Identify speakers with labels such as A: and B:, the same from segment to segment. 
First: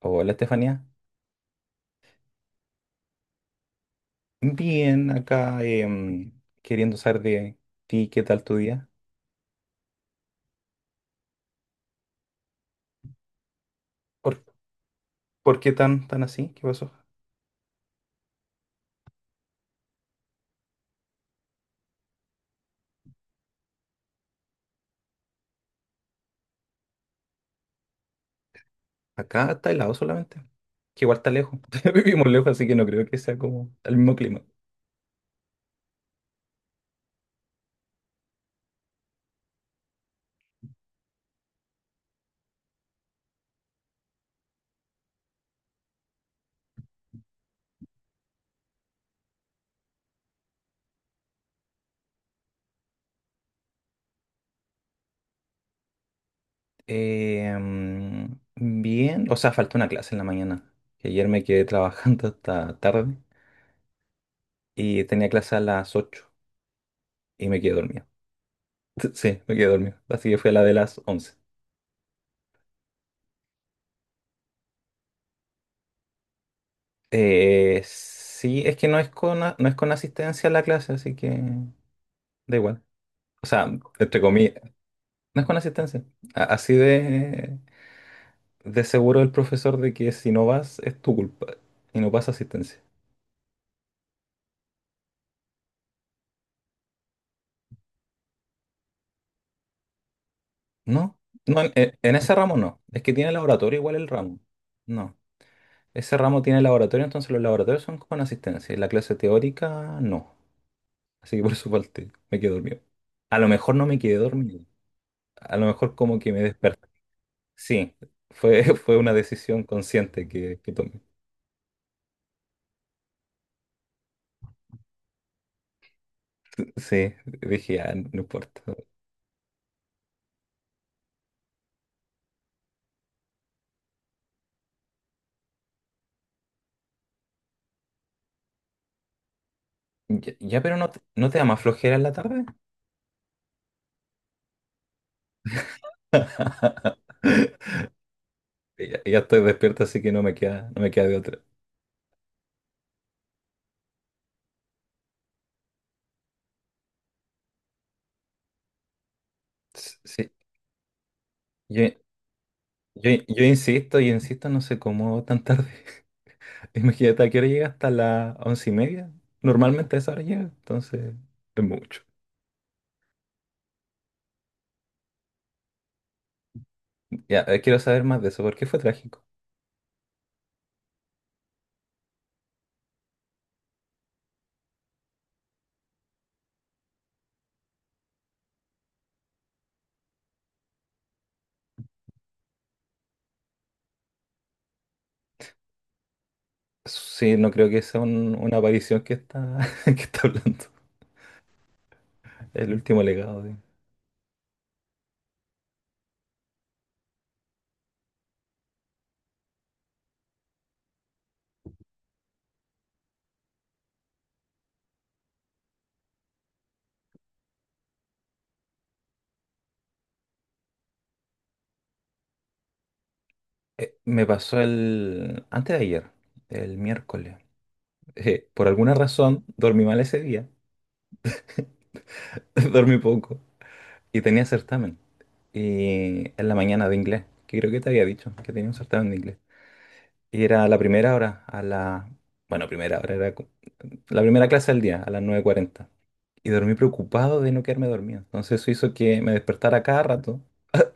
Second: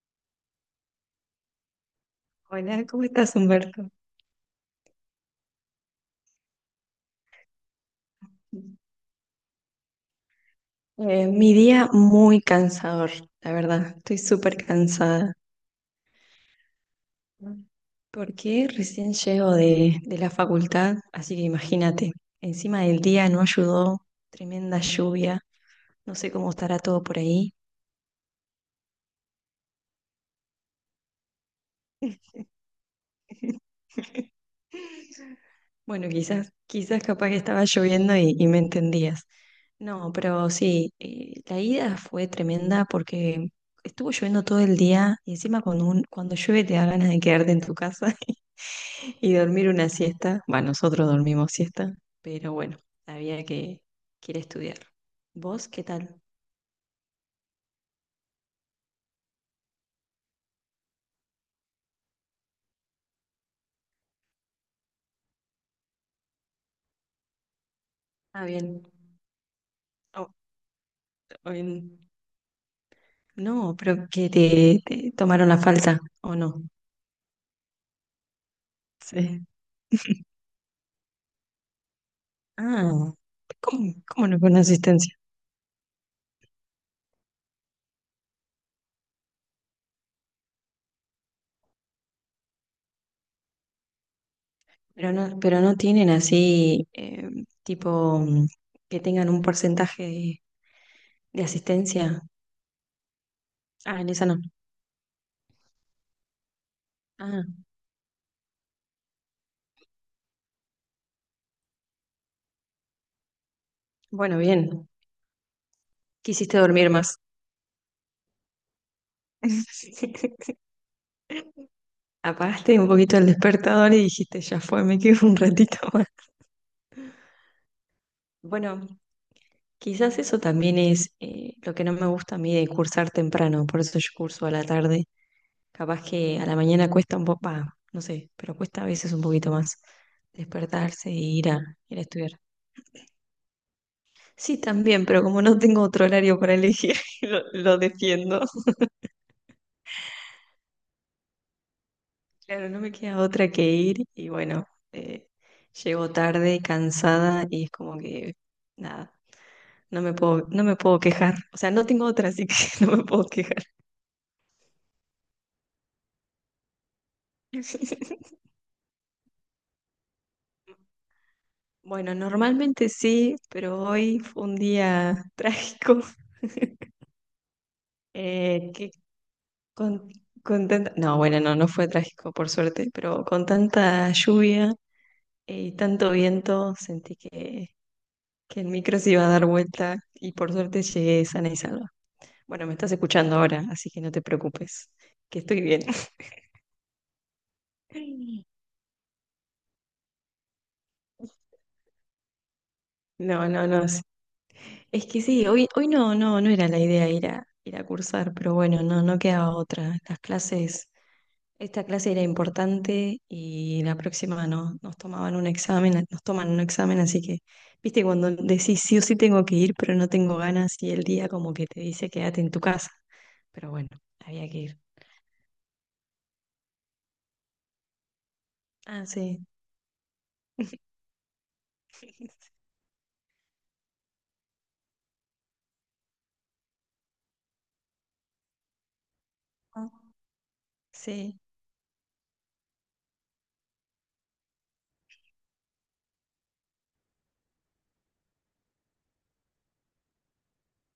A: Hola Estefanía,
B: Hola, ¿cómo estás, Humberto?
A: bien acá queriendo saber de ti, ¿qué tal tu día?
B: Mi día muy cansador, la verdad. Estoy
A: ¿Por,
B: súper cansada
A: ¿Por qué tan así? ¿Qué pasó?
B: porque recién llego de la facultad, así que imagínate, encima del día no ayudó, tremenda lluvia, no sé cómo estará todo por ahí.
A: Acá está helado solamente, que igual está lejos, vivimos lejos, así que no creo que sea como el mismo clima.
B: Bueno, quizás, quizás capaz que estaba lloviendo y me entendías. No, pero sí, la ida fue tremenda porque estuvo lloviendo todo el día y encima cuando llueve te da ganas de quedarte en tu casa y dormir una siesta. Bueno, nosotros dormimos siesta, pero bueno, había que, que ir a estudiar. ¿Vos qué tal?
A: Bien, o sea, faltó una clase en la mañana, que ayer me quedé trabajando hasta tarde y tenía clase a las 8 y me quedé dormido.
B: Ah, bien.
A: Sí, me quedé dormido, así
B: Oh,
A: que fue a la de las once.
B: oh, bien. No, pero que te tomaron la falta, ¿o no?
A: Sí, es que
B: Sí.
A: no es con asistencia a la clase, así que... Da igual.
B: Ah,
A: O sea, entre
B: cómo no
A: comillas,
B: con asistencia?
A: no es con asistencia. Así de seguro el profesor de que si no vas es tu culpa y no pasa asistencia.
B: Pero no tienen así, tipo, que tengan un porcentaje
A: No,
B: de
A: no, en
B: asistencia.
A: ese ramo no. Es que tiene laboratorio igual
B: Ah,
A: el
B: en esa no.
A: ramo. No, ese ramo tiene laboratorio, entonces los
B: Ah,
A: laboratorios son con asistencia y la clase teórica no. Así que por eso falté, me quedé dormido. A lo mejor no me quedé
B: bueno,
A: dormido.
B: bien.
A: A lo mejor como que me
B: Quisiste
A: desperté.
B: dormir más.
A: Sí, fue, fue una decisión consciente que tomé.
B: Apagaste un poquito el despertador y dijiste, ya fue, me quedo un ratito más.
A: Sí, dije, ah, no importa.
B: Bueno, quizás eso también es lo que no me gusta a mí de cursar temprano, por eso yo curso a la tarde. Capaz que a la mañana cuesta un poco, va, no sé, pero cuesta a veces un poquito más
A: Ya, ya, pero
B: despertarse e
A: ¿no te da
B: ir
A: más flojera
B: ir a
A: en la
B: estudiar.
A: tarde?
B: Sí, también, pero como no tengo otro horario para elegir, lo defiendo.
A: Ya, ya estoy despierto, así que no me queda de otra.
B: Claro, no me queda otra que ir y bueno, eh, llego tarde, cansada y es como que, nada,
A: Sí,
B: no me puedo quejar. O sea,
A: yo,
B: no tengo otra, así que no me puedo quejar.
A: yo insisto, no sé cómo tan tarde. Imagínate, ¿a qué hora llega? Hasta las once y media. Normalmente a esa hora llega, entonces es mucho.
B: Bueno, normalmente sí, pero hoy fue un día trágico.
A: Ya, quiero saber más de eso, ¿por qué fue
B: ¿Qué
A: trágico?
B: Con, con tanta- No, bueno, no, no fue trágico, por suerte, pero con tanta lluvia y tanto viento sentí que el micro se iba a dar vuelta y por suerte llegué sana y salva. Bueno, me estás escuchando ahora, así que no te preocupes, que estoy bien.
A: Sí, no creo que sea una aparición que está, que está hablando. El último legado
B: No,
A: de...
B: no, no. Es que sí, hoy no era la idea ir ir a cursar, pero bueno, no, no quedaba otra. Las clases Esta clase era importante y la próxima no, nos tomaban un examen, nos toman un examen, así que, viste, cuando decís sí o sí tengo que ir, pero no tengo ganas y el día como que te dice quédate en tu casa. Pero bueno,
A: Me
B: había que
A: pasó
B: ir.
A: el... antes de ayer, el miércoles. Por alguna
B: Ah,
A: razón
B: sí.
A: dormí mal ese día, dormí poco y tenía certamen. Y en la mañana de inglés, que creo que te había dicho que tenía un certamen de inglés.
B: Ah,
A: Y era la primera
B: sí.
A: hora, a la... Bueno, primera hora era co- la primera clase del día, a las nueve cuarenta. Y dormí preocupado de no quedarme dormido. Entonces eso hizo que me despertara cada rato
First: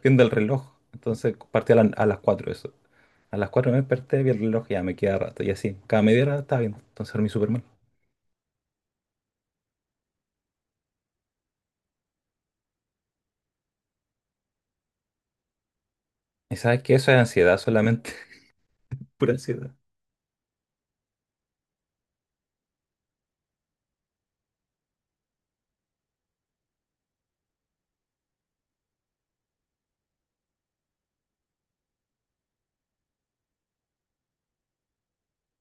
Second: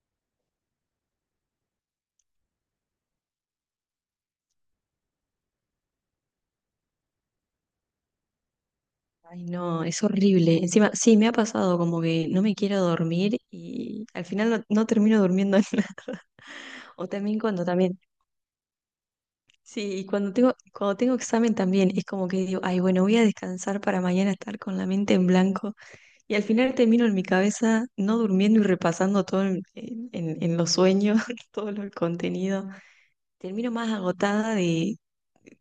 A: viendo el reloj. Entonces partí a las 4 eso. A las 4 me desperté, vi el reloj y ya me queda rato. Y así, cada media hora estaba viendo. Entonces dormí súper mal.
B: Ay, no, es horrible. Encima, sí, me ha pasado como que no me quiero dormir y al final no, no termino durmiendo nada.
A: Y sabes que
B: O
A: eso es
B: también
A: ansiedad
B: cuando también
A: solamente. Pura ansiedad.
B: Sí, y cuando tengo examen también es como que digo, ay, bueno, voy a descansar para mañana estar con la mente en blanco. Y al final termino en mi cabeza no durmiendo y repasando todo en los sueños, el contenido. Termino más agotada de,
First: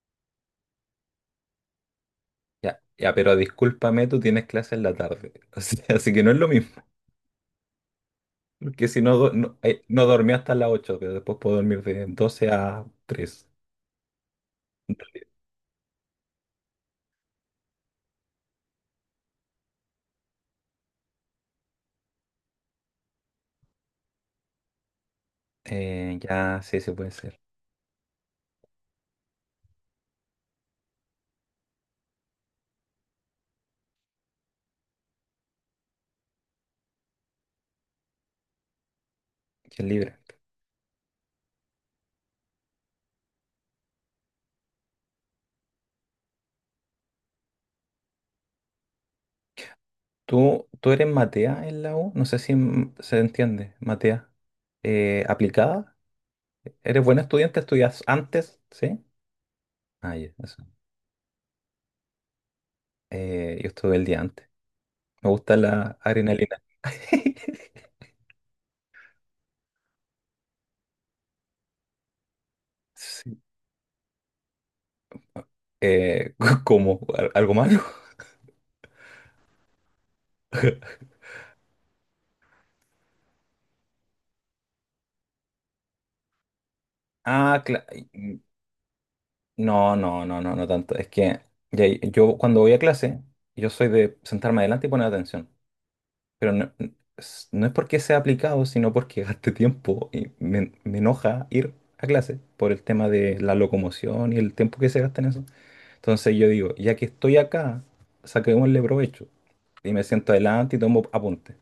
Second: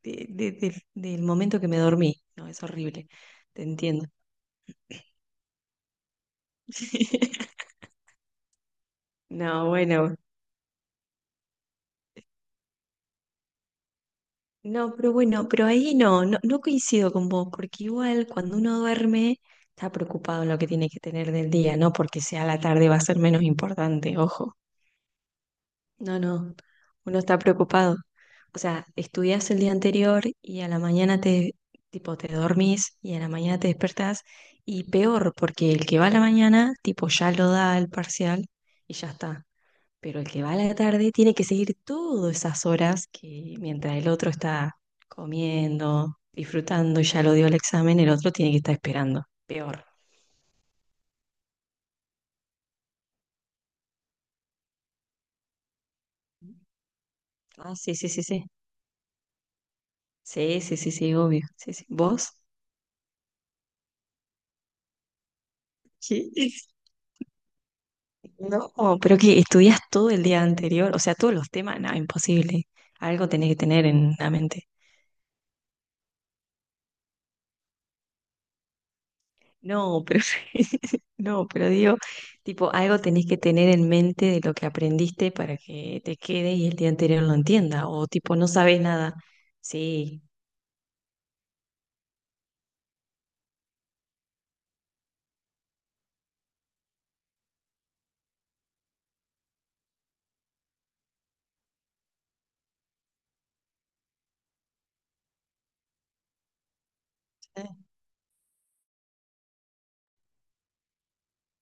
B: de- de- de- del momento que me dormí. No, es
A: Ya,
B: horrible,
A: ya, pero
B: te entiendo.
A: discúlpame, tú tienes clase en la tarde. O sea, así que no es lo mismo. Porque si no,
B: No,
A: no
B: bueno.
A: dormí hasta las 8, pero después puedo dormir de doce a tres.
B: No, pero bueno, pero ahí no coincido con vos, porque igual cuando uno duerme está preocupado en lo que tiene que tener del día, no porque sea la tarde va a ser menos importante, ojo. No, no,
A: Ya, sí, sí puede
B: uno está
A: ser.
B: preocupado. O sea, estudias el día anterior y a la mañana te, tipo, te dormís y a la mañana te despertás y peor, porque el que va a la mañana, tipo, ya lo da el parcial y ya está.
A: Que es libre.
B: Pero el que va a la tarde tiene que seguir todas esas horas que mientras el otro está comiendo, disfrutando y ya lo dio el examen, el otro tiene que estar esperando. Peor.
A: Tú eres Matea en la U? No sé si se entiende. Matea. ¿Aplicada? ¿Eres buena estudiante?
B: Ah, sí,
A: ¿Estudias
B: sí, sí, sí.
A: antes? ¿Sí? Ah, ya,
B: Sí,
A: eso.
B: sí, sí, sí, obvio. Sí, sí. ¿Vos?
A: Yo estuve el día antes. Me gusta la
B: Sí.
A: adrenalina.
B: No, pero que estudias todo el día anterior, o sea, todos los temas, no, imposible. Algo
A: Sí.
B: tenés que tener en la mente.
A: Eh, ¿Cómo? Algo malo?
B: No, pero no, pero digo, tipo, algo tenés que tener en mente de lo que aprendiste para que te quede y el día anterior lo
A: Ah, claro.
B: entienda, o tipo, no sabes nada.
A: No,
B: Sí.
A: no, no, no, no tanto. Es que yo cuando voy a clase, yo soy de sentarme adelante y poner atención. Pero no, es no es porque sea aplicado, sino porque gaste tiempo y me enoja ir a clase por el tema de la locomoción y el tiempo que se gasta en eso. Entonces yo digo, ya que estoy acá, saquémosle provecho. Y me siento adelante y tomo apuntes.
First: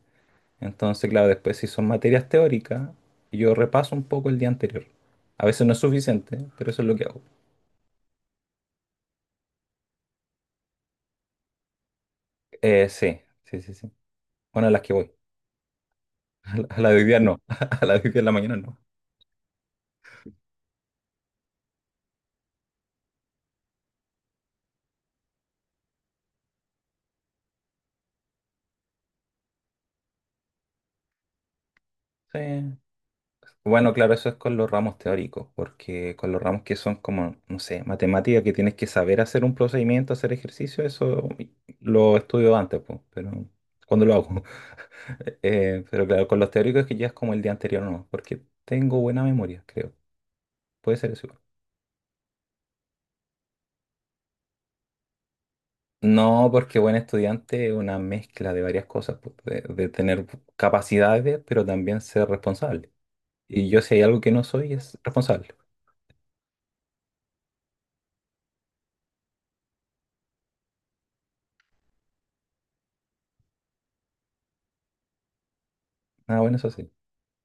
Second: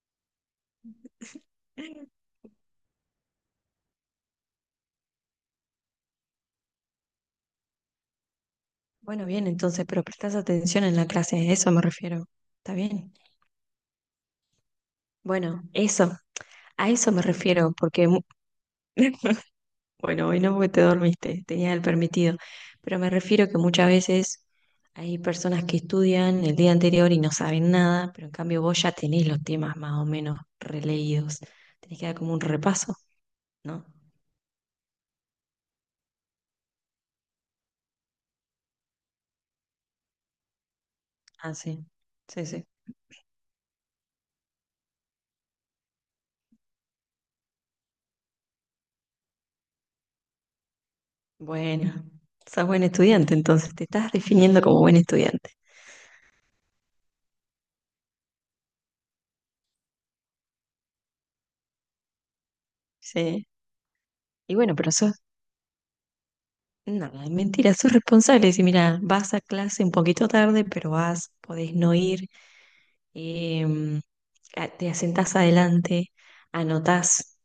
A: Entonces, claro, después si son materias teóricas, yo repaso un poco el día anterior. A veces no es suficiente, pero eso es lo que hago.
B: Bueno, bien, entonces, pero prestás atención en la clase, a eso me refiero. ¿Está bien?
A: Sí, sí, sí, sí. Bueno, a las que voy.
B: Bueno, eso,
A: A la
B: a
A: de hoy
B: eso
A: día
B: me
A: no.
B: refiero,
A: A la de hoy día en la mañana no.
B: Bueno, hoy no porque te dormiste, tenías el permitido. Pero me refiero que muchas veces hay personas que estudian el día anterior y no saben nada, pero en cambio vos ya tenés los temas más o menos releídos. Tenés que dar como un
A: Sí.
B: repaso, ¿no?
A: Bueno, claro, eso es con los ramos teóricos, porque con los ramos que son como, no sé, matemática, que tienes que saber hacer un procedimiento, hacer ejercicio, eso
B: Ah, sí.
A: lo
B: Sí,
A: estudio
B: sí.
A: antes, pues, pero cuando lo hago. Pero claro, con los teóricos que ya es como el día anterior, no, porque tengo buena memoria, creo. Puede ser eso. Igual.
B: Bueno, sos buen estudiante, entonces te estás definiendo como buen estudiante.
A: No, porque buen estudiante es una mezcla de varias cosas, pues, de tener capacidades, pero también ser responsable.
B: Sí.
A: Y yo si hay algo que no
B: Y
A: soy
B: bueno, pero
A: es
B: sos,
A: responsable.
B: no, es mentira, sos responsable. Decir, mira, vas a clase un poquito tarde, pero vas, podés no ir em, te asentás adelante,
A: Ah, bueno, eso sí.
B: anotás,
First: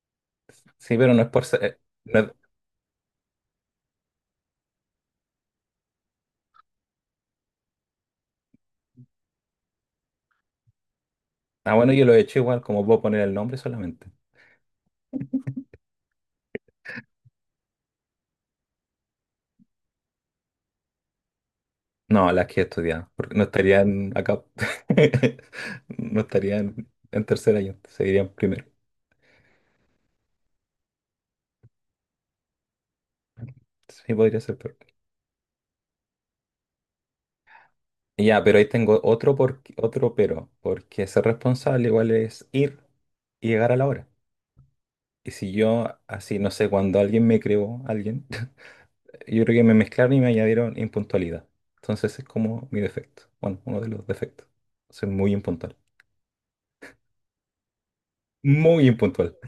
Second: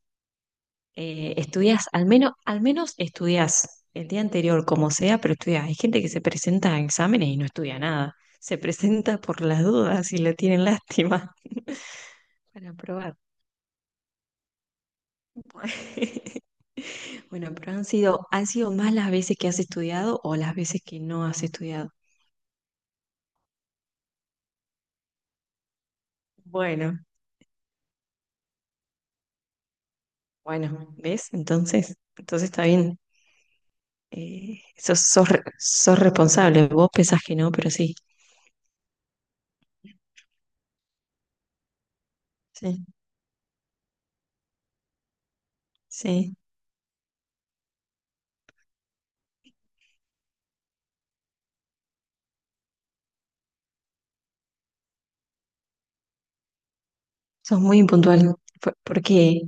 A: Sí, pero no es por ser...
B: estudias,
A: no es-
B: al menos estudias el día anterior, como sea, pero estudias. Hay gente que se presenta a exámenes y no estudia nada, se presenta por las dudas y le tienen lástima
A: Ah, bueno, yo lo he hecho igual,
B: para
A: como puedo
B: probar.
A: poner el nombre solamente.
B: Bueno, pero han sido más las veces que has estudiado o las veces que no has estudiado.
A: No, las que he estudiado, porque no estarían acá. No estarían
B: Bueno,
A: en tercer año, seguirían primero.
B: bueno, ¿ves? Entonces, entonces está bien.
A: Sí, podría ser peor.
B: Sos responsable. Vos pensás que no, pero sí.
A: Y ya, pero ahí tengo otro, por... otro pero, porque ser responsable igual es ir
B: Sí,
A: y llegar a la hora. Y si yo,
B: sí,
A: así, no sé, cuando alguien me creó, alguien... Yo creo que me mezclaron y me añadieron impuntualidad. Entonces es como mi defecto. Bueno, uno de los defectos. Soy muy impuntual.
B: sos muy impuntual
A: Muy impuntual.
B: porque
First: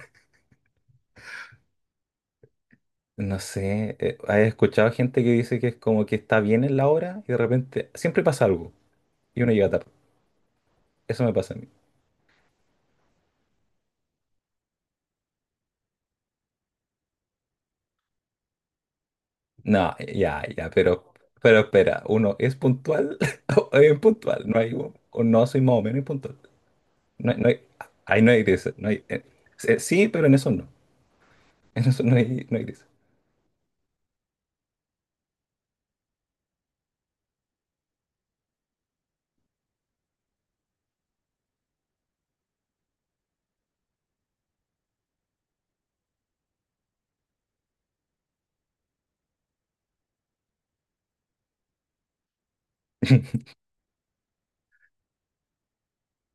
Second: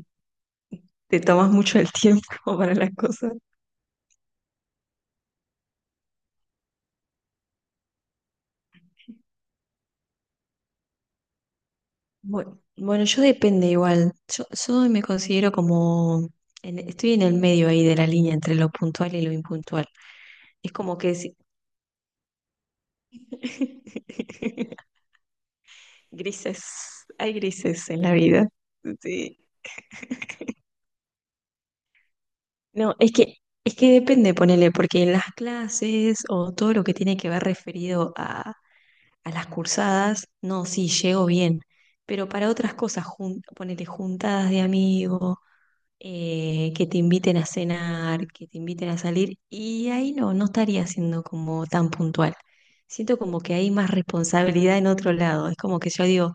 B: te tomas mucho el tiempo para las cosas.
A: No sé, ¿has escuchado gente que dice que es como que está bien en la hora y de repente siempre pasa algo y uno llega tarde? Eso me pasa a mí.
B: Bueno, bueno, yo depende igual. Yo me considero como, estoy en el medio ahí de la línea entre lo puntual y lo impuntual.
A: No, ya, ya,
B: Es como que si-
A: pero espera, ¿uno es puntual o es impuntual? No hay, o no soy más o menos impuntual.
B: Grises,
A: No,
B: hay
A: no hay,
B: grises en la
A: ahí no hay
B: vida.
A: gris, no hay,
B: Sí.
A: sí, pero en eso no. En eso no hay, no hay gris.
B: No, es que, Es que depende, ponele, porque en las clases o todo lo que tiene que ver referido a las cursadas, no, sí, llego bien, pero para otras cosas, jun ponele juntadas de amigos, que te inviten a cenar, que te inviten a salir, y ahí no, no estaría siendo como tan puntual. Siento como que hay más responsabilidad en otro lado, es como que yo digo,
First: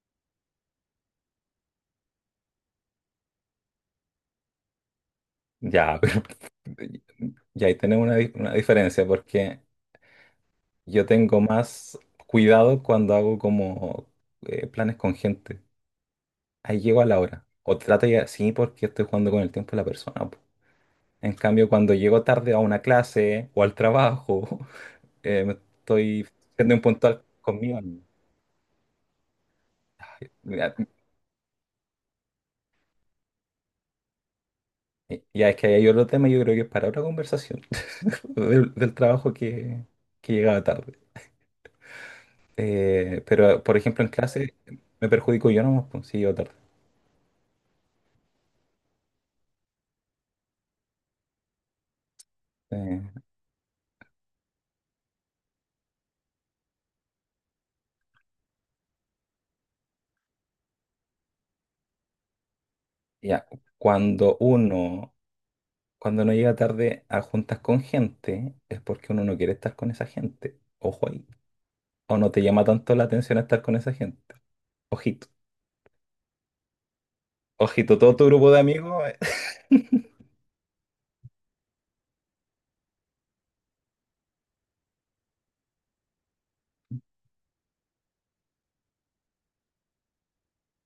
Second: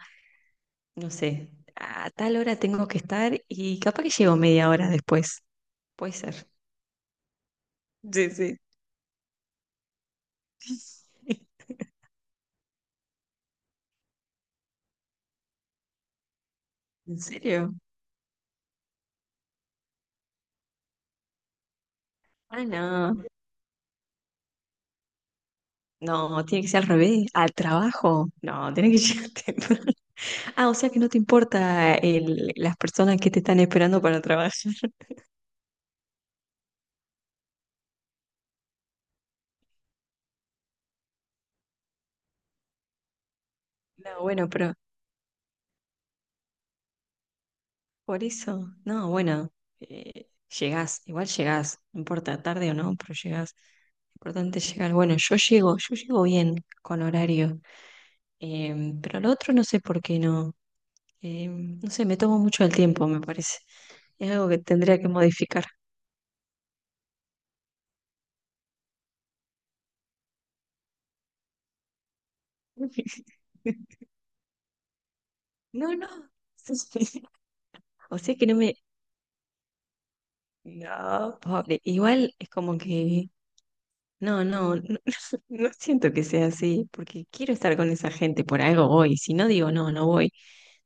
B: no sé, a tal hora tengo que estar y capaz que llego media hora después,
A: Ya,
B: puede
A: pero
B: ser.
A: y ahí tenemos una,
B: Sí,
A: una
B: sí.
A: diferencia porque yo tengo más cuidado cuando hago como planes con gente. Ahí llego a la
B: ¿En
A: hora.
B: serio?
A: O trato ya, sí, porque estoy jugando con el tiempo de la persona. Po. En cambio, cuando llego tarde a
B: Ah,
A: una
B: no.
A: clase o al trabajo, me estoy
B: No, tiene que
A: siendo
B: ser al
A: impuntual
B: revés, al
A: conmigo. Mismo.
B: trabajo. No, tiene que llegar temprano. Ah, o
A: Mira,
B: sea que no te importa el, las personas que te están esperando para trabajar.
A: ya es que hay otro tema, yo creo que es para otra conversación del trabajo que llegaba tarde. Pero, por ejemplo, en
B: No, bueno,
A: clase
B: pero
A: me perjudico yo nomás, pues, si llego tarde.
B: por eso, no, bueno, eh, llegás, igual llegás, no importa tarde o no, pero
A: Eh,
B: llegás. Importante llegar. Bueno, yo llego bien con horario, pero lo otro no sé por qué no. No sé, me tomo mucho el tiempo, me
A: Ya,
B: parece. Es
A: cuando
B: algo que tendría que
A: uno,
B: modificar.
A: cuando no llega tarde a juntas con gente, es porque uno no quiere estar con esa gente. Ojo ahí. O no te llama tanto la atención estar con esa gente. Ojito.
B: No, no.
A: Ojito, todo
B: O
A: tu
B: sea que
A: grupo
B: no
A: de
B: me...
A: amigos. Eh,
B: No, pobre. Igual es como que... No, no, no, no siento que sea así, porque quiero estar con esa gente, por algo voy. Si no digo no, no voy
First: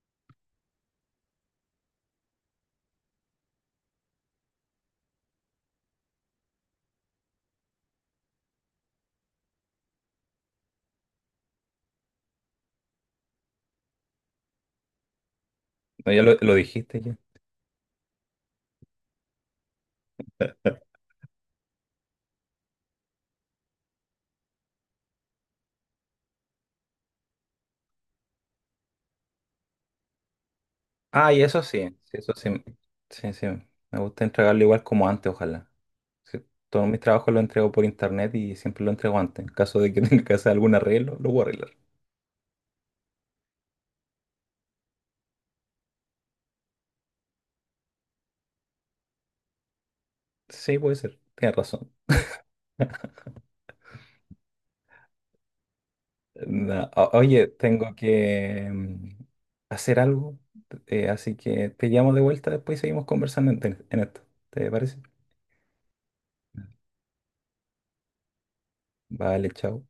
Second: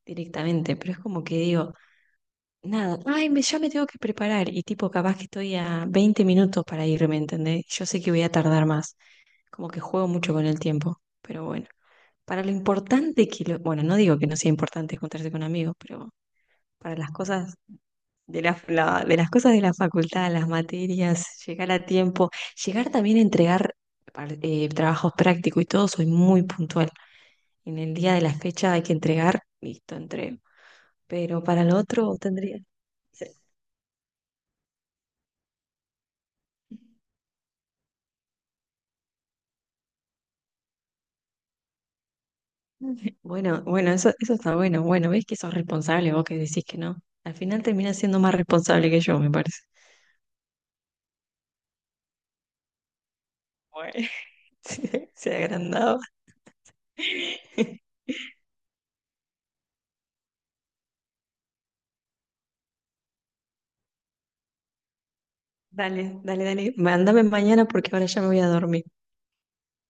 B: directamente, pero es como que digo, nada, ay, me, ya me tengo que preparar y tipo, capaz que estoy a 20 minutos para irme, ¿entendés? Yo sé que voy a tardar más, como que juego mucho con el tiempo, pero bueno, para lo importante que lo... Bueno, no digo que no sea importante encontrarse con amigos, pero
A: no, ya lo
B: para
A: dijiste
B: las
A: ya.
B: cosas de las cosas de la facultad, las materias, llegar a tiempo, llegar también a entregar trabajos prácticos y todo, soy muy puntual. En el día de la fecha hay que entregar, listo, entrego.
A: Ah, y
B: Pero para lo otro
A: eso sí.
B: tendría... sí.
A: Sí, sí. Me gusta entregarlo igual como antes, ojalá. Sí, todos mis trabajos los entrego por internet y siempre lo entrego antes. En caso de que tenga que hacer algún arreglo, lo voy a arreglar.
B: Bueno, bueno, eso está bueno. Bueno, ves que sos responsable vos que decís que no. Al final terminás siendo más responsable que yo, me parece.
A: Sí, puede ser. Tienes razón.
B: Bueno, se agrandaba.
A: No, oye, tengo que hacer algo, así que te llamo de vuelta después y seguimos conversando en esto. ¿Te parece?
B: Dale, dale, dale. Mándame mañana porque ahora ya me voy a dormir.
A: Vale, chao.